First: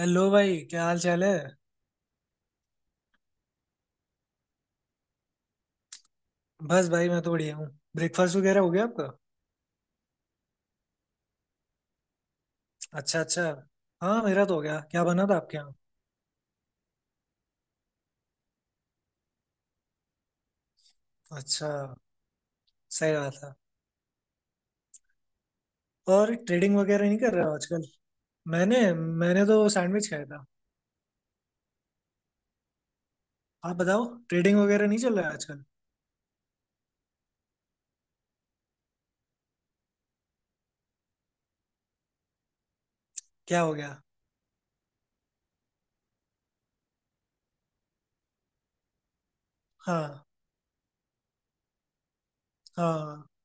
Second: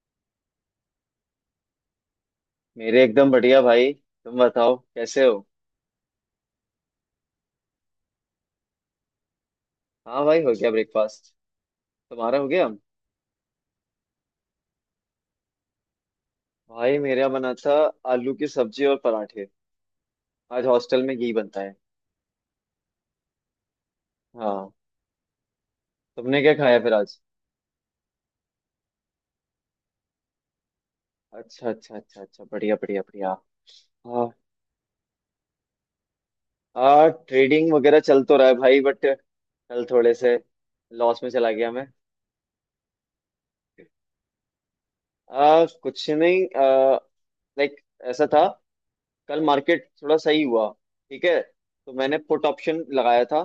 Hello भाई, क्या हाल चाल है। मेरे एकदम बढ़िया भाई। तुम बताओ कैसे हो? बस भाई मैं तो बढ़िया हूँ। ब्रेकफास्ट वगैरह हो गया आपका? हाँ भाई, हो गया ब्रेकफास्ट। तुम्हारा हो गया? अच्छा, अच्छा। हाँ, मेरा तो हो गया। क्या बना था आपके यहाँ? भाई मेरा बना था आलू की सब्जी और पराठे। आज हॉस्टल में यही बनता अच्छा, है। सही बात है। हाँ। और तुमने क्या ट्रेडिंग खाया फिर वगैरह नहीं आज? कर रहे हो आजकल? मैंने मैंने तो सैंडविच खाया था। अच्छा, अच्छा, अच्छा, अच्छा, बढ़िया, बढ़िया, बढ़िया। आप बताओ, हाँ, ट्रेडिंग वगैरह नहीं चल रहा है आजकल? हाँ, ट्रेडिंग वगैरह चल तो रहा है भाई, बट कल थोड़े से लॉस में चला गया मैं। क्या हो गया? कुछ नहीं। लाइक ऐसा था, कल मार्केट थोड़ा हाँ। सही हुआ। ठीक है, तो मैंने पुट ऑप्शन हाँ। लगाया था।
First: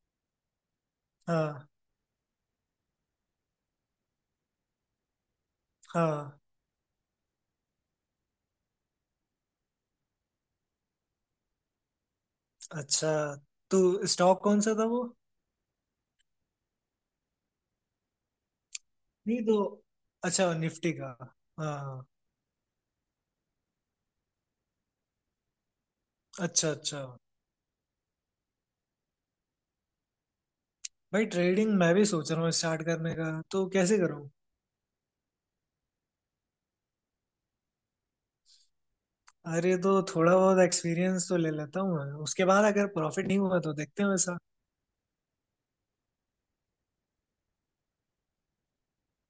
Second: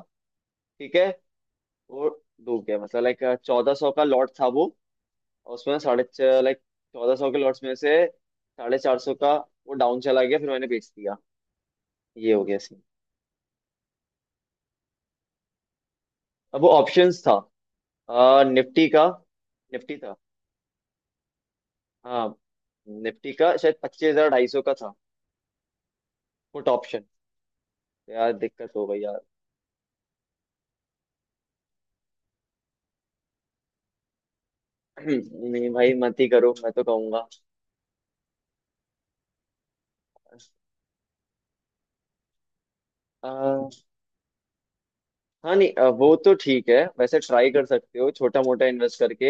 ठीक है। हाँ। वो डूब गया, मतलब लाइक 1400 का लॉट था वो। और उसमें साढ़े, हाँ। लाइक चौदह सौ के लॉट्स में से 450 का वो डाउन चला गया, फिर मैंने बेच दिया। ये हो गया सीन। अच्छा, तो स्टॉक कौन सा था वो? अब वो ऑप्शंस था, निफ्टी का। नहीं तो। निफ्टी था। अच्छा, निफ्टी का। हाँ। हाँ, निफ्टी का शायद 25,250 का था। पुट अच्छा, अच्छा। ऑप्शन। यार दिक्कत हो गई यार। भाई, ट्रेडिंग मैं भी सोच रहा हूँ स्टार्ट करने का, तो कैसे करूँ? नहीं भाई, मत ही करो, मैं तो कहूंगा। अरे, तो थोड़ा बहुत एक्सपीरियंस तो ले लेता हूँ मैं, उसके बाद अगर प्रॉफिट अ, नहीं हुआ तो देखते हैं वैसा। हाँ नहीं, वो तो ठीक है, वैसे ट्राई कर सकते हो छोटा मोटा इन्वेस्ट करके।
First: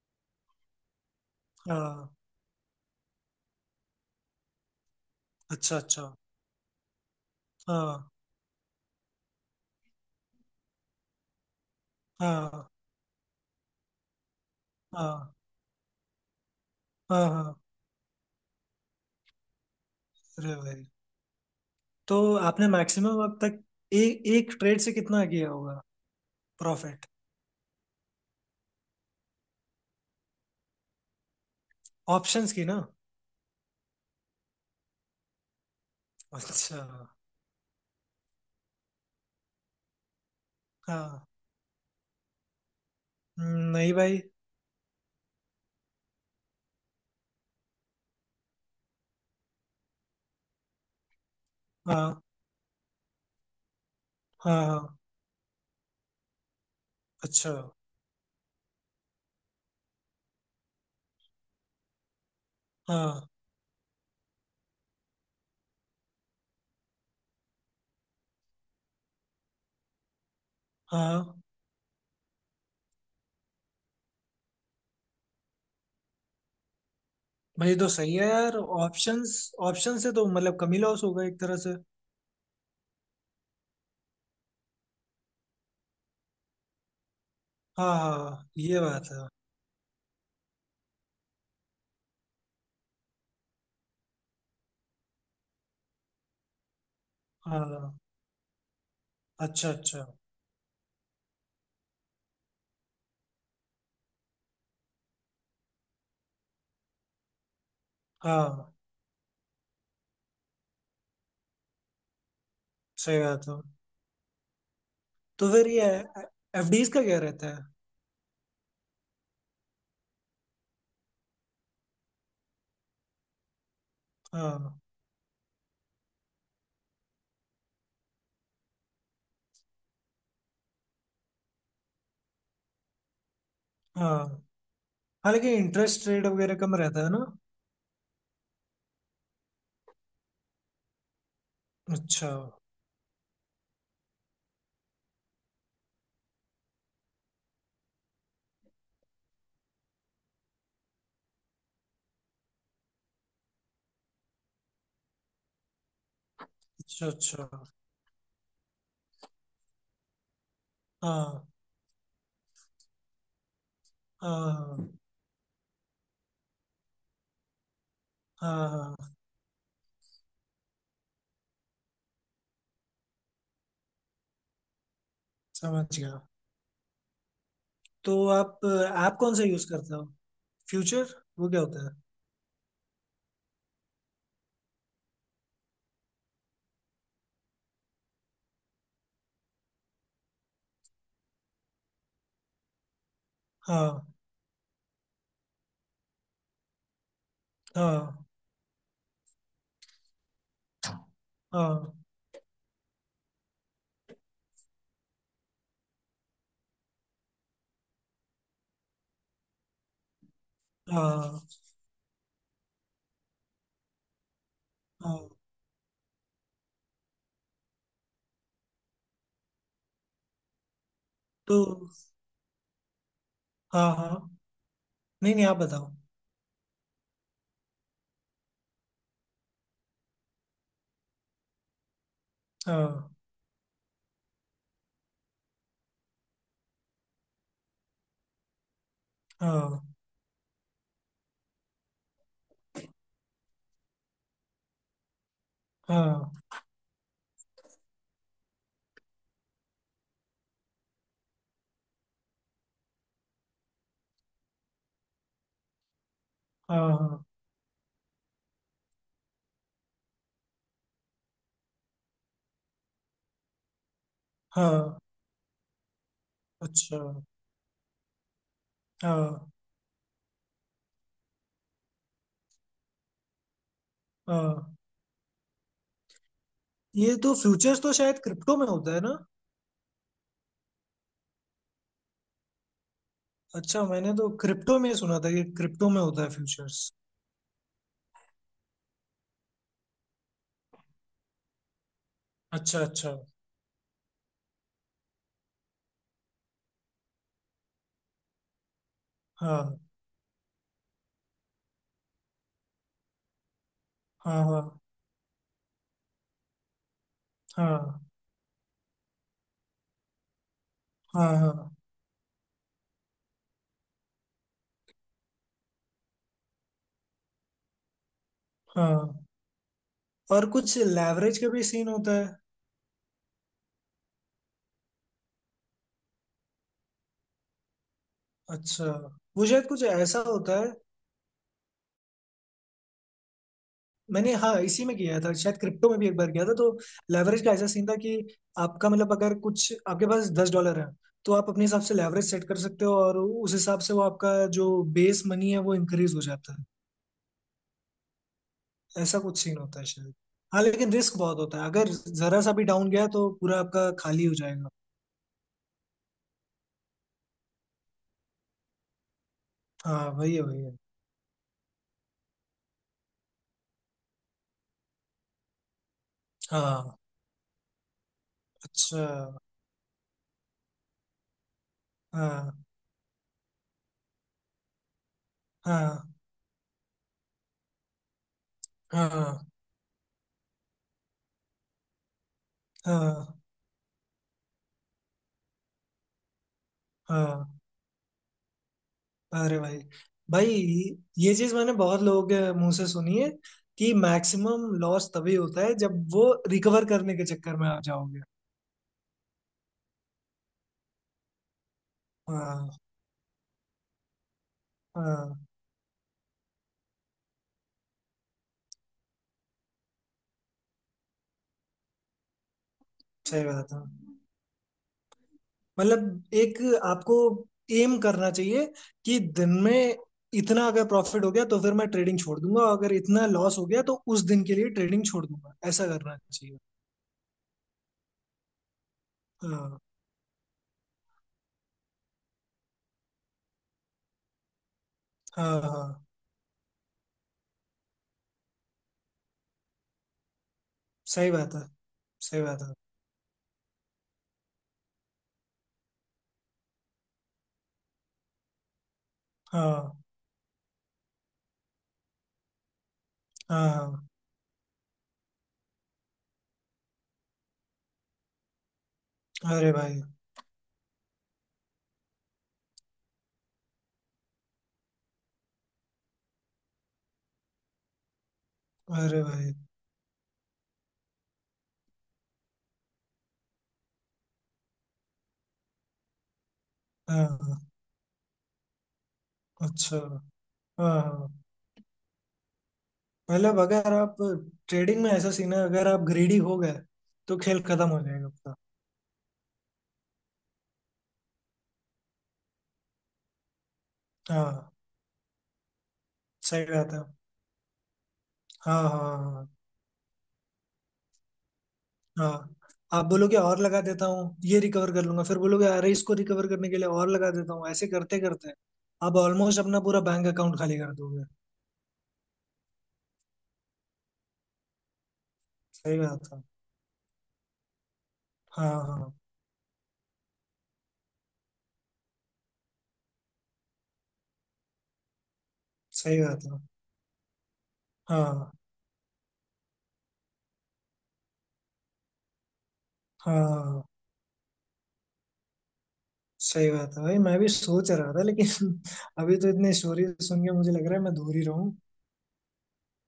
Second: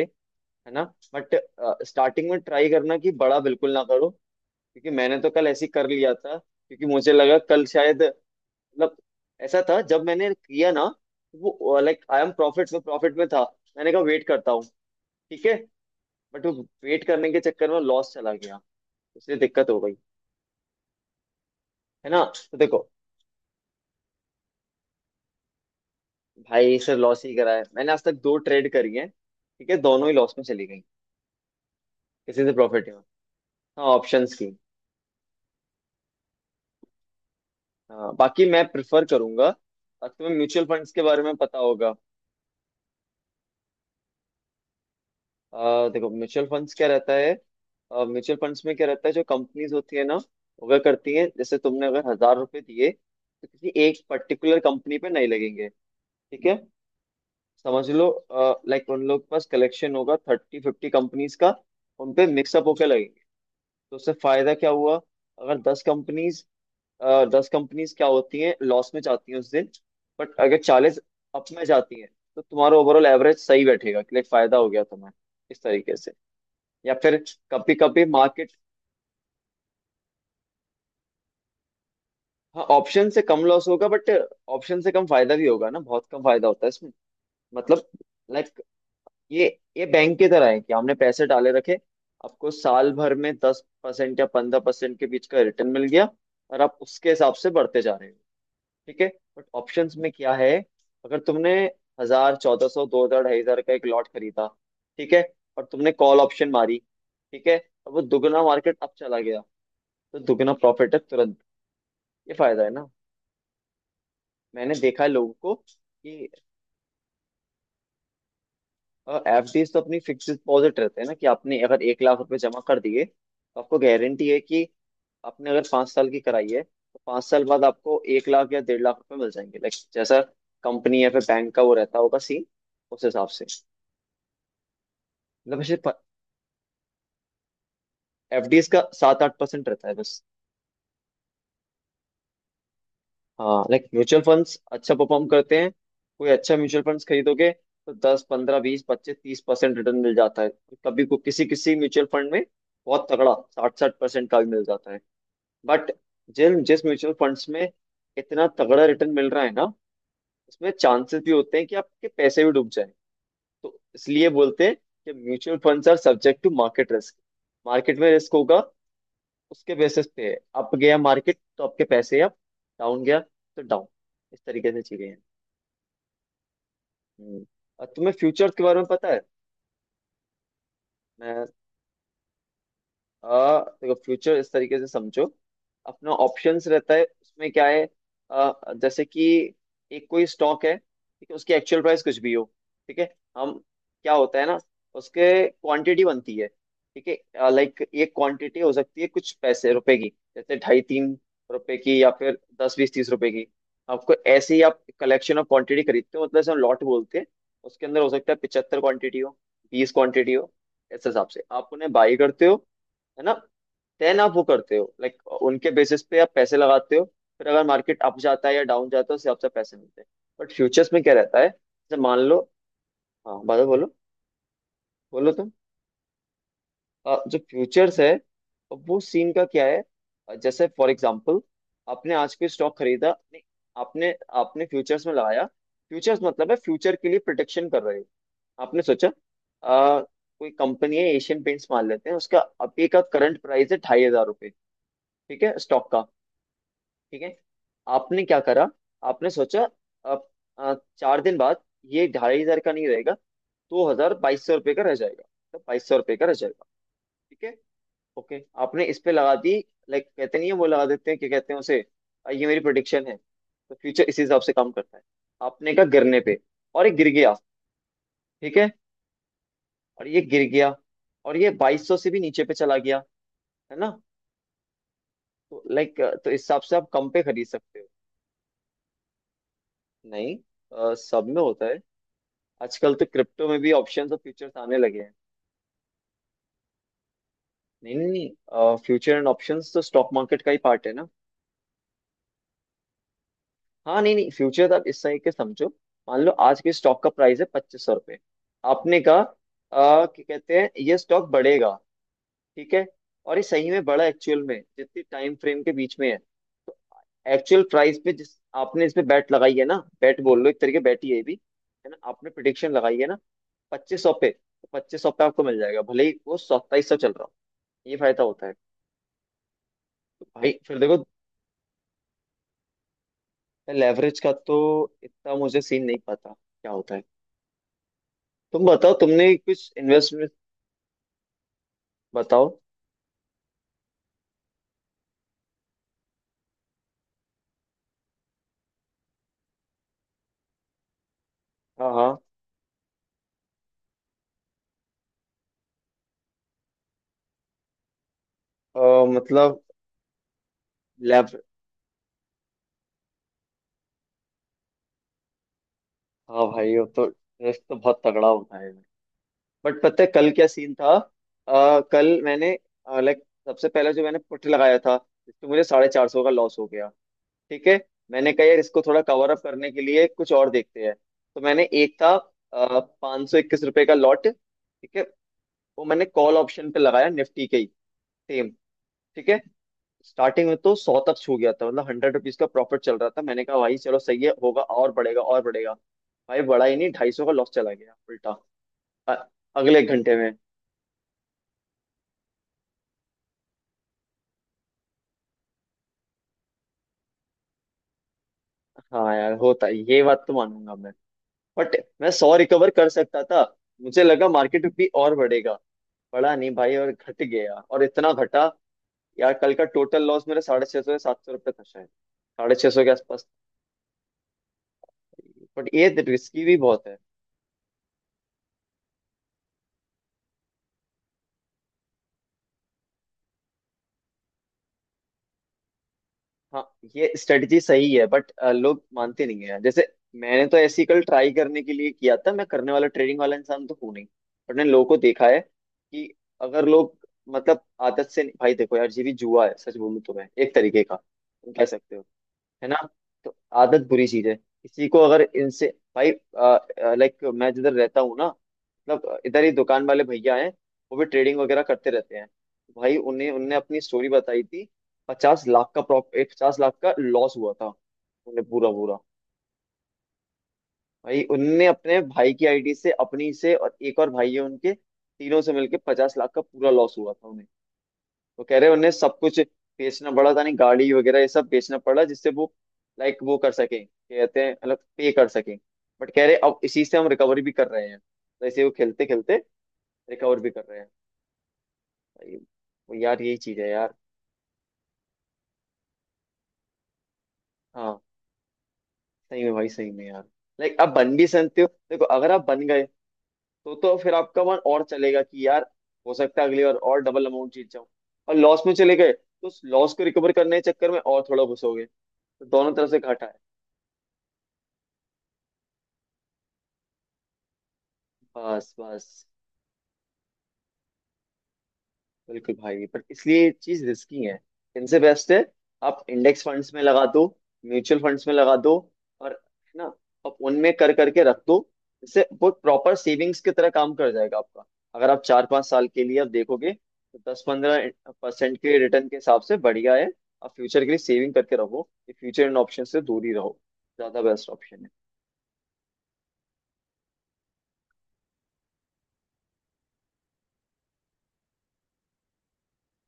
है ना। बट हाँ। स्टार्टिंग में ट्राई करना कि बड़ा बिल्कुल ना करो। क्योंकि मैंने तो कल ऐसे ही अच्छा, कर अच्छा। लिया था, क्योंकि मुझे लगा कल शायद, हाँ। मतलब ऐसा था जब मैंने किया ना, तो वो लाइक आई एम हाँ। प्रॉफिट में था। मैंने कहा वेट करता हूँ। हाँ। ठीक है। बट वो वेट हाँ। करने के हाँ। चक्कर में लॉस चला गया। इसलिए दिक्कत हो गई। अरे भाई, है तो ना। तो आपने देखो, मैक्सिमम अब तक ए, एक ट्रेड से कितना किया होगा भाई से प्रॉफिट? लॉस ही करा है मैंने, आज तक दो ट्रेड करी है, ठीक है, दोनों ही लॉस में चली गई। किसी ऑप्शंस से की ना? प्रॉफिट नहीं हुआ। हाँ, ऑप्शंस की। अच्छा। हाँ, बाकी मैं प्रिफर करूंगा। तुम्हें म्यूचुअल फंड्स के हाँ, बारे में पता होगा। नहीं भाई। देखो, म्यूचुअल फंड्स क्या रहता है। म्यूचुअल फंड्स में क्या रहता है, जो कंपनीज होती है ना, वह करती है, जैसे तुमने अगर हाँ, 1000 रुपए दिए तो किसी एक पर्टिकुलर हाँ। हाँ। कंपनी पे नहीं लगेंगे। ठीक है। अच्छा। समझ लो। लाइक उन लोग के पास कलेक्शन होगा थर्टी फिफ्टी कंपनीज का, उन पे मिक्सअप होकर लगेंगे। हाँ। तो उससे फायदा क्या हुआ? अगर दस कंपनीज क्या होती हैं, लॉस में जाती हैं उस दिन, बट अगर चालीस हाँ। अप में जाती हैं, तो तुम्हारा ओवरऑल एवरेज सही बैठेगा, लाइक फायदा हो गया तुम्हें इस तरीके से। या फिर भाई, कभी तो कभी सही है मार्केट, यार ऑप्शंस। ऑप्शन से तो मतलब कमी लॉस होगा एक तरह से। हाँ, ऑप्शन से कम लॉस होगा बट ऑप्शन से कम फायदा भी होगा ना, बहुत कम फायदा होता है इसमें। मतलब हाँ, हाँ, हाँ, लाइक ये बात है। ये ये बैंक की तरह है कि हमने पैसे डाले रखे, आपको साल भर में 10 परसेंट या 15 परसेंट के बीच का रिटर्न मिल गया, और आप उसके हिसाब से बढ़ते जा हाँ। रहे हो। ठीक है। बट अच्छा, ऑप्शंस अच्छा। में क्या है? अगर तुमने हजार, 1400, दो हजार, ढाई हजार का एक लॉट खरीदा, ठीक है, और तुमने कॉल ऑप्शन मारी, ठीक है, और वो दुगना हाँ। मार्केट अब चला गया, तो दुगना प्रॉफिट है तुरंत। ये फायदा है ना। सही बात है। मैंने देखा है लोगों तो को फिर ये कि, एफडीज का क्या रहता है? एफडीज तो अपनी फिक्स डिपॉजिट रहते हैं ना कि आपने अगर 1,00,000 रुपए जमा कर दिए तो आपको गारंटी है कि, हाँ। आपने अगर 5 साल की कराई है तो 5 साल बाद आपको 1,00,000 या 1,50,000 रुपए मिल जाएंगे, लाइक जैसा कंपनी या फिर बैंक का वो रहता होगा सीन, उस हिसाब से। हाँ, हाँ लेकिन मतलब वैसे इंटरेस्ट रेट वगैरह कम रहता है ना? एफडीज का 7-8 परसेंट रहता है बस। अच्छा। हाँ, लाइक म्यूचुअल फंड्स अच्छा परफॉर्म करते हैं। कोई अच्छा म्यूचुअल फंड्स खरीदोगे तो दस पंद्रह बीस पच्चीस तीस परसेंट रिटर्न मिल जाता है। कभी को किसी किसी म्यूचुअल फंड में बहुत तगड़ा 60-60 परसेंट का भी मिल जाता है। बट जिन जिस अच्छा, म्यूचुअल अच्छा। फंड्स में इतना तगड़ा रिटर्न मिल रहा है ना, उसमें चांसेस भी हाँ। होते हैं कि आपके पैसे भी डूब जाए। तो इसलिए बोलते हैं हाँ, कि mutual funds are subject to market risk. Market में रिस्क होगा, हाँ, हाँ। उसके बेसिस पे अप गया मार्केट तो आपके पैसे अप, डाउन गया तो डाउन। इस तरीके से चीजें हैं। समझ गया। हम्म। और तो तुम्हें फ्यूचर्स के बारे में पता आप है? कौन सा यूज करते हो? फ्यूचर मैं, वो क्या होता है? देखो फ्यूचर इस तरीके से समझो। अपना ऑप्शंस रहता है, उसमें क्या है, आ, जैसे कि, एक कोई स्टॉक है, ठीक है, उसकी एक्चुअल प्राइस कुछ भी हो। ठीक है, हम, हाँ। क्या होता है ना, उसके क्वांटिटी बनती है। ठीक है, लाइक एक हाँ। क्वांटिटी हो सकती है कुछ पैसे रुपए की, जैसे ढाई तीन रुपए हाँ। की, या फिर दस बीस तीस रुपए की। आपको ऐसे ही, आप कलेक्शन ऑफ क्वांटिटी खरीदते हो, मतलब जैसे हम लॉट बोलते हैं। उसके अंदर हो सकता है 75 क्वांटिटी हो, बीस क्वांटिटी हो। इस हिसाब से हाँ। आप उन्हें बाई करते हो। है ना। देन आप वो करते हो, लाइक हाँ। उनके बेसिस पे आप पैसे लगाते हो। फिर अगर मार्केट अप जाता है या डाउन जाता है, उससे आपसे पैसे मिलते हैं। बट फ्यूचर्स में क्या रहता है, तो जैसे मान लो, हाँ बादल, हाँ, बोलो। हाँ, बोलो नहीं नहीं तुम। आप बताओ। जो फ्यूचर्स है, वो सीन का क्या है। जैसे फॉर एग्जाम्पल, आपने आज कोई स्टॉक खरीदा हाँ। नहीं, आपने आपने फ्यूचर्स में लगाया, फ्यूचर्स मतलब है फ्यूचर के लिए प्रोटेक्शन कर रहे हो। आपने सोचा, हाँ। कोई कंपनी है एशियन पेंट्स मान लेते हैं, उसका अभी का करंट प्राइस है 2500 रुपये। ठीक है, स्टॉक का। हाँ। ठीक है। आपने क्या करा, आपने सोचा, अब, 4 दिन बाद, ये 2500 का नहीं रहेगा, दो हजार 2200 रुपये का रह जाएगा, तो 2200 रुपये का रह जाएगा। हाँ। ठीक है। ओके, आपने इस पे लगा दी। लाइक कहते नहीं है वो लगा देते हैं, क्या कहते हैं उसे, ये मेरी प्रोडिक्शन है। तो फ्यूचर इसी हिसाब से हाँ। काम करता हाँ। है। आपने कहा गिरने पे, और ये अच्छा। गिर गया। ठीक है, हाँ। और ये गिर गया, और ये 2200 से भी नीचे पे चला गया। है ना। हाँ। तो लाइक, तो इस हिसाब से आप कम ये पे तो खरीद सकते फ्यूचर्स हो। तो शायद क्रिप्टो में होता है ना? नहीं, सब में होता है। आजकल तो क्रिप्टो में भी अच्छा, ऑप्शंस मैंने और तो फ्यूचर्स क्रिप्टो आने में लगे हैं। सुना था कि क्रिप्टो में होता है फ्यूचर्स। नहीं, नहीं, नहीं, फ्यूचर एंड ऑप्शंस तो स्टॉक मार्केट का ही पार्ट है ना। अच्छा, अच्छा। हाँ नहीं, नहीं, फ्यूचर आप इस तरीके से समझो। मान लो आज के स्टॉक का प्राइस है 2500 रुपये। आपने कहा हाँ। क्या कहते हैं, ये स्टॉक बढ़ेगा। ठीक है, और ये सही में बढ़ा एक्चुअल हाँ, हाँ। में, जितनी टाइम फ्रेम के बीच में है तो, एक्चुअल प्राइस हाँ। पे जिस, आपने इस पे बैट लगाई है ना, बैट बोल लो, एक तरीके बैट ही है ये हाँ। भी। हाँ, है ना, आपने प्रिडिक्शन लगाई है ना, 2500 पे, तो 2500 पे आपको मिल जाएगा भले ही वो 2700 चल रहा हो। ये फायदा होता है। हाँ। और भाई कुछ फिर देखो, लेवरेज का भी सीन होता है? लेवरेज का तो इतना मुझे सीन नहीं पता क्या होता है। तुम अच्छा, बताओ, तुमने वो कुछ शायद कुछ ऐसा इन्वेस्टमेंट, होता है। बताओ। मैंने, हाँ, इसी में किया था, शायद क्रिप्टो में भी एक बार किया था तो लेवरेज का ऐसा सीन था कि आपका मतलब अगर कुछ आपके पास 10 डॉलर है, तो आप अपने हिसाब से हाँ, हाँ, लेवरेज सेट कर सकते हो और उस हिसाब से वो आपका जो बेस मनी है वो इंक्रीज हो जाता है। ऐसा कुछ सीन मतलब, होता है शायद। हाँ, लेकिन रिस्क बहुत लेव होता है, अगर जरा सा भी डाउन गया तो पूरा आपका खाली हो जाएगा। हाँ भाई, वो तो रिस्क तो बहुत तगड़ा होता है। बट पता है हाँ कल वही है क्या वही है सीन था, कल मैंने, लाइक सबसे पहले जो मैंने पुट लगाया था, जिसमें मुझे 450 का लॉस हो गया। हाँ। ठीक है। मैंने कहा यार इसको थोड़ा अच्छा। कवर अप करने के लिए कुछ और देखते हैं। तो मैंने एक था, हाँ। 521 रुपए का लॉट, ठीक है, वो मैंने हाँ। कॉल ऑप्शन पे लगाया निफ्टी के ही, सेम। ठीक है। हाँ। स्टार्टिंग में तो सौ तक छू गया था, मतलब हंड्रेड रुपीज का प्रॉफिट चल रहा था। हाँ। मैंने कहा भाई चलो सही है, होगा और बढ़ेगा और बढ़ेगा। भाई बड़ा ही नहीं, 250 का लॉस हाँ। चला गया उल्टा। अ- अरे भाई। अगले एक घंटे में। भाई, ये चीज मैंने बहुत लोगों के मुंह से सुनी है कि मैक्सिमम लॉस तभी होता है जब वो रिकवर करने के चक्कर में आ जाओगे। हाँ यार होता है, ये बात तो मानूंगा मैं। बट मैं सौ रिकवर हाँ, कर सकता था। मुझे लगा मार्केट भी और हाँ। बढ़ेगा। बढ़ा नहीं भाई, और घट गया, और इतना घटा, यार कल का टोटल लॉस मेरा 650 या 700 रुपये था, शायद 650 के आसपास। सही बात है। बट ये मतलब रिस्की एक भी बहुत है। आपको एम करना चाहिए कि दिन में इतना अगर प्रॉफिट हो गया तो फिर मैं ट्रेडिंग छोड़ दूंगा, और अगर इतना लॉस हो गया तो उस दिन के लिए ट्रेडिंग छोड़ दूंगा, ऐसा करना चाहिए। हाँ, ये स्ट्रेटजी सही है बट लोग मानते नहीं है, हाँ, जैसे मैंने तो ऐसी कल ट्राई करने के लिए किया था, मैं करने वाला ट्रेडिंग वाला इंसान तो हूँ नहीं। बट मैंने लोगों को देखा है हाँ, हाँ। कि, अगर लोग, मतलब, आदत से भाई। देखो यार, ये भी जुआ है सच बोलूं तो, मैं एक तरीके का, सही बात तुम है, कह सकते हो। सही बात है है। ना। तो आदत बुरी चीज है, किसी को अगर इनसे, भाई, लाइक मैं जिधर रहता हूँ ना, मतलब इधर ही दुकान हाँ, वाले भैया हैं, वो भी ट्रेडिंग वगैरह करते रहते हैं। भाई उन्हें उनने हाँ, अपनी हाँ। स्टोरी बताई थी, पचास लाख का लॉस हुआ था उन्हें पूरा पूरा। अरे भाई। भाई उनने अपने भाई की आईडी से, अपनी से, और एक और भाई है उनके, तीनों से मिलके 50 लाख का पूरा लॉस हुआ था। वो कह रहे उन्हें सब अरे कुछ भाई। बेचना पड़ा था, नहीं गाड़ी वगैरह ये सब बेचना पड़ा, जिससे वो लाइक वो कर सके, कहते हैं, मतलब पे कर सके। बट कह रहे अब इसी से हम हाँ, रिकवरी भी हाँ, कर रहे हैं। तो ऐसे वो खेलते खेलते अच्छा। रिकवर भी कर रहे हैं। हाँ, हाँ। भाई, वो यार, यही मतलब चीज है अगर यार। आप ट्रेडिंग में ऐसा सीन है, अगर आप ग्रीडी हो गए तो खेल खत्म हाँ हो जाएगा आपका। सही में भाई, सही में यार, लाइक आप बन भी सकते हो। देखो अगर आप बन गए, तो फिर आपका मन हाँ। और चलेगा कि यार, हो सकता है अगली सही बार बात और है। डबल अमाउंट जीत जाऊं। और लॉस में हाँ, चले हाँ, गए हाँ, तो उस लॉस को रिकवर करने के चक्कर में और थोड़ा घुसोगे। तो हाँ। दोनों तरफ से आप घाटा है। बोलोगे और लगा देता हूँ ये रिकवर कर लूंगा, फिर बोलोगे अरे इसको रिकवर करने के लिए और लगा देता हूँ, ऐसे करते करते बस, आप बस। ऑलमोस्ट अपना पूरा बैंक अकाउंट खाली कर दोगे। बिल्कुल भाई, पर इसलिए ये चीज रिस्की है। इनसे बेस्ट है, सही आप बात है। इंडेक्स फंड्स में लगा दो, म्यूचुअल फंड्स में लगा हाँ, दो, हाँ। और, है ना, आप उनमें कर करके रख दो। इससे वो प्रॉपर सेविंग्स की तरह काम कर जाएगा आपका। अगर आप 4-5 साल के सही लिए आप बात है। देखोगे तो दस पंद्रह हाँ, परसेंट के रिटर्न के हिसाब से बढ़िया है। आप फ्यूचर के लिए सेविंग करके रहो, ये फ्यूचर इन ऑप्शन से दूर ही रहो। हाँ। ज्यादा बेस्ट ऑप्शन है। सही बात है भाई, मैं भी सोच रहा था लेकिन अभी तो इतनी स्टोरी सुन के मुझे लग रहा है मैं दूर ही रहूँ।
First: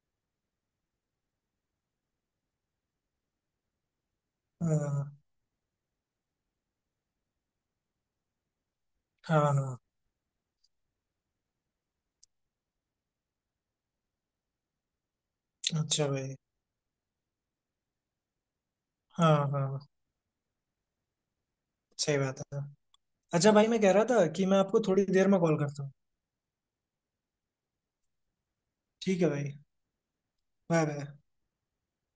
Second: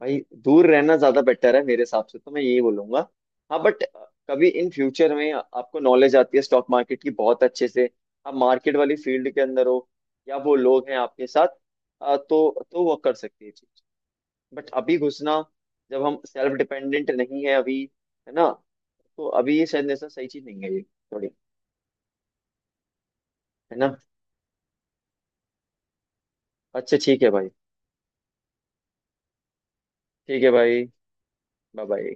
भाई दूर रहना ज्यादा बेटर है मेरे हिसाब से, तो मैं यही बोलूंगा। हाँ बट कभी इन फ्यूचर हाँ, में आपको नॉलेज आती है स्टॉक मार्केट की बहुत अच्छे से, आप मार्केट वाली फील्ड हाँ, के अंदर हाँ, हो, या वो लोग हैं आपके साथ, तो वो कर सकती है चीज। बट अभी घुसना, जब अच्छा हम भाई। सेल्फ डिपेंडेंट नहीं है अभी, है ना, तो हाँ, अभी ये हाँ। शायद ऐसा सही चीज नहीं है ये, थोड़ी। सही बात है। अच्छा भाई, है मैं ना। कह रहा था कि मैं आपको थोड़ी देर में कॉल करता हूँ। अच्छा ठीक है भाई। ठीक है भाई। ठीक है भाई। Bye bye. Bye bye.